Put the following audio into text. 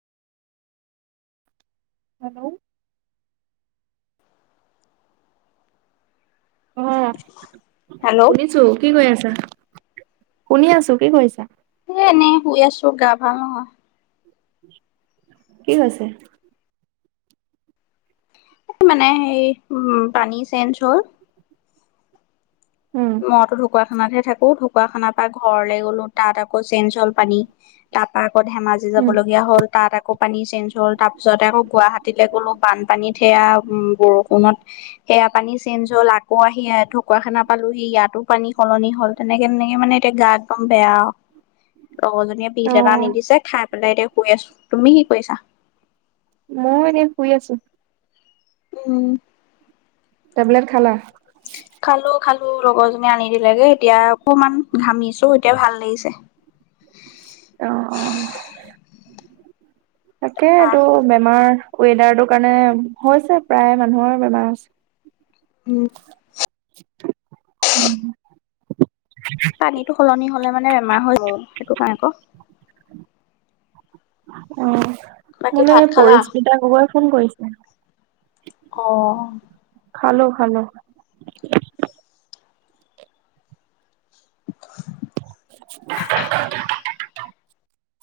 Hello. অ', hello শুনিছোঁ কি কৰি আছা? শুনি আছোঁ, কি কৰি আছা? এ, এনেই শুই আছো গা ভাল নহয়। কি হৈছে? মানে হে উম, পানী চেঞ্জ হ'ল। উম। মইতো ঢকুৱা খানাত হে থাকো। ঢকুৱা খানাৰ পৰা ঘৰলে গ'লো তাত আকৌ চেন্সজ হল পানী। তাৰপা আকৌ ধেমাজি যাব উম, লগীয়া হ'ল। তাত আকৌ পানী চেঞ্জ হ'ল তাৰ পিছত আকৌ গুৱাহাটীলৈ গ'লো বানপানী থেয়া বৰষুণত সেয়া পানী চেনজ হ'ল আকৌ আহি ঢকুৱাখানা পালোহি ইয়াতো পানী সলনি হ'ল তেনেকে- তেনেকে মানে এতিয়া গা একদম বেয়া। লগৰজনীয়ে পিল এটা আনি অ', দিছে। খাই পেলাই এতিয়া শুই আছো, তুমি কি কৰিছা? মোৰ এনে শুই আছো। উম। টেবলেট খালা? খালো-খালো লগৰজনী আনি দিলেগে এতিয়া অকমান ঘামিছো এতিয়া ভাল লাগিছে। অ', অ', পাহ তাকেতটো বেমাৰ ৱেডাৰ টোৰ কাৰণে হৈছে প্ৰায় মানুহৰ বেমাৰ হৈছে। উম। পানীটো সলনি হ'লে মানে বেমাৰ হৈ যায় সেইটো কাৰণে আকৌ। অ', বাকী ভাত মোলৈ খালা? পৰিস্মিতা গগৈয়ে ফোন কৰিছে। অঁ'। খালো খালো। [inaudible] [unintelligible]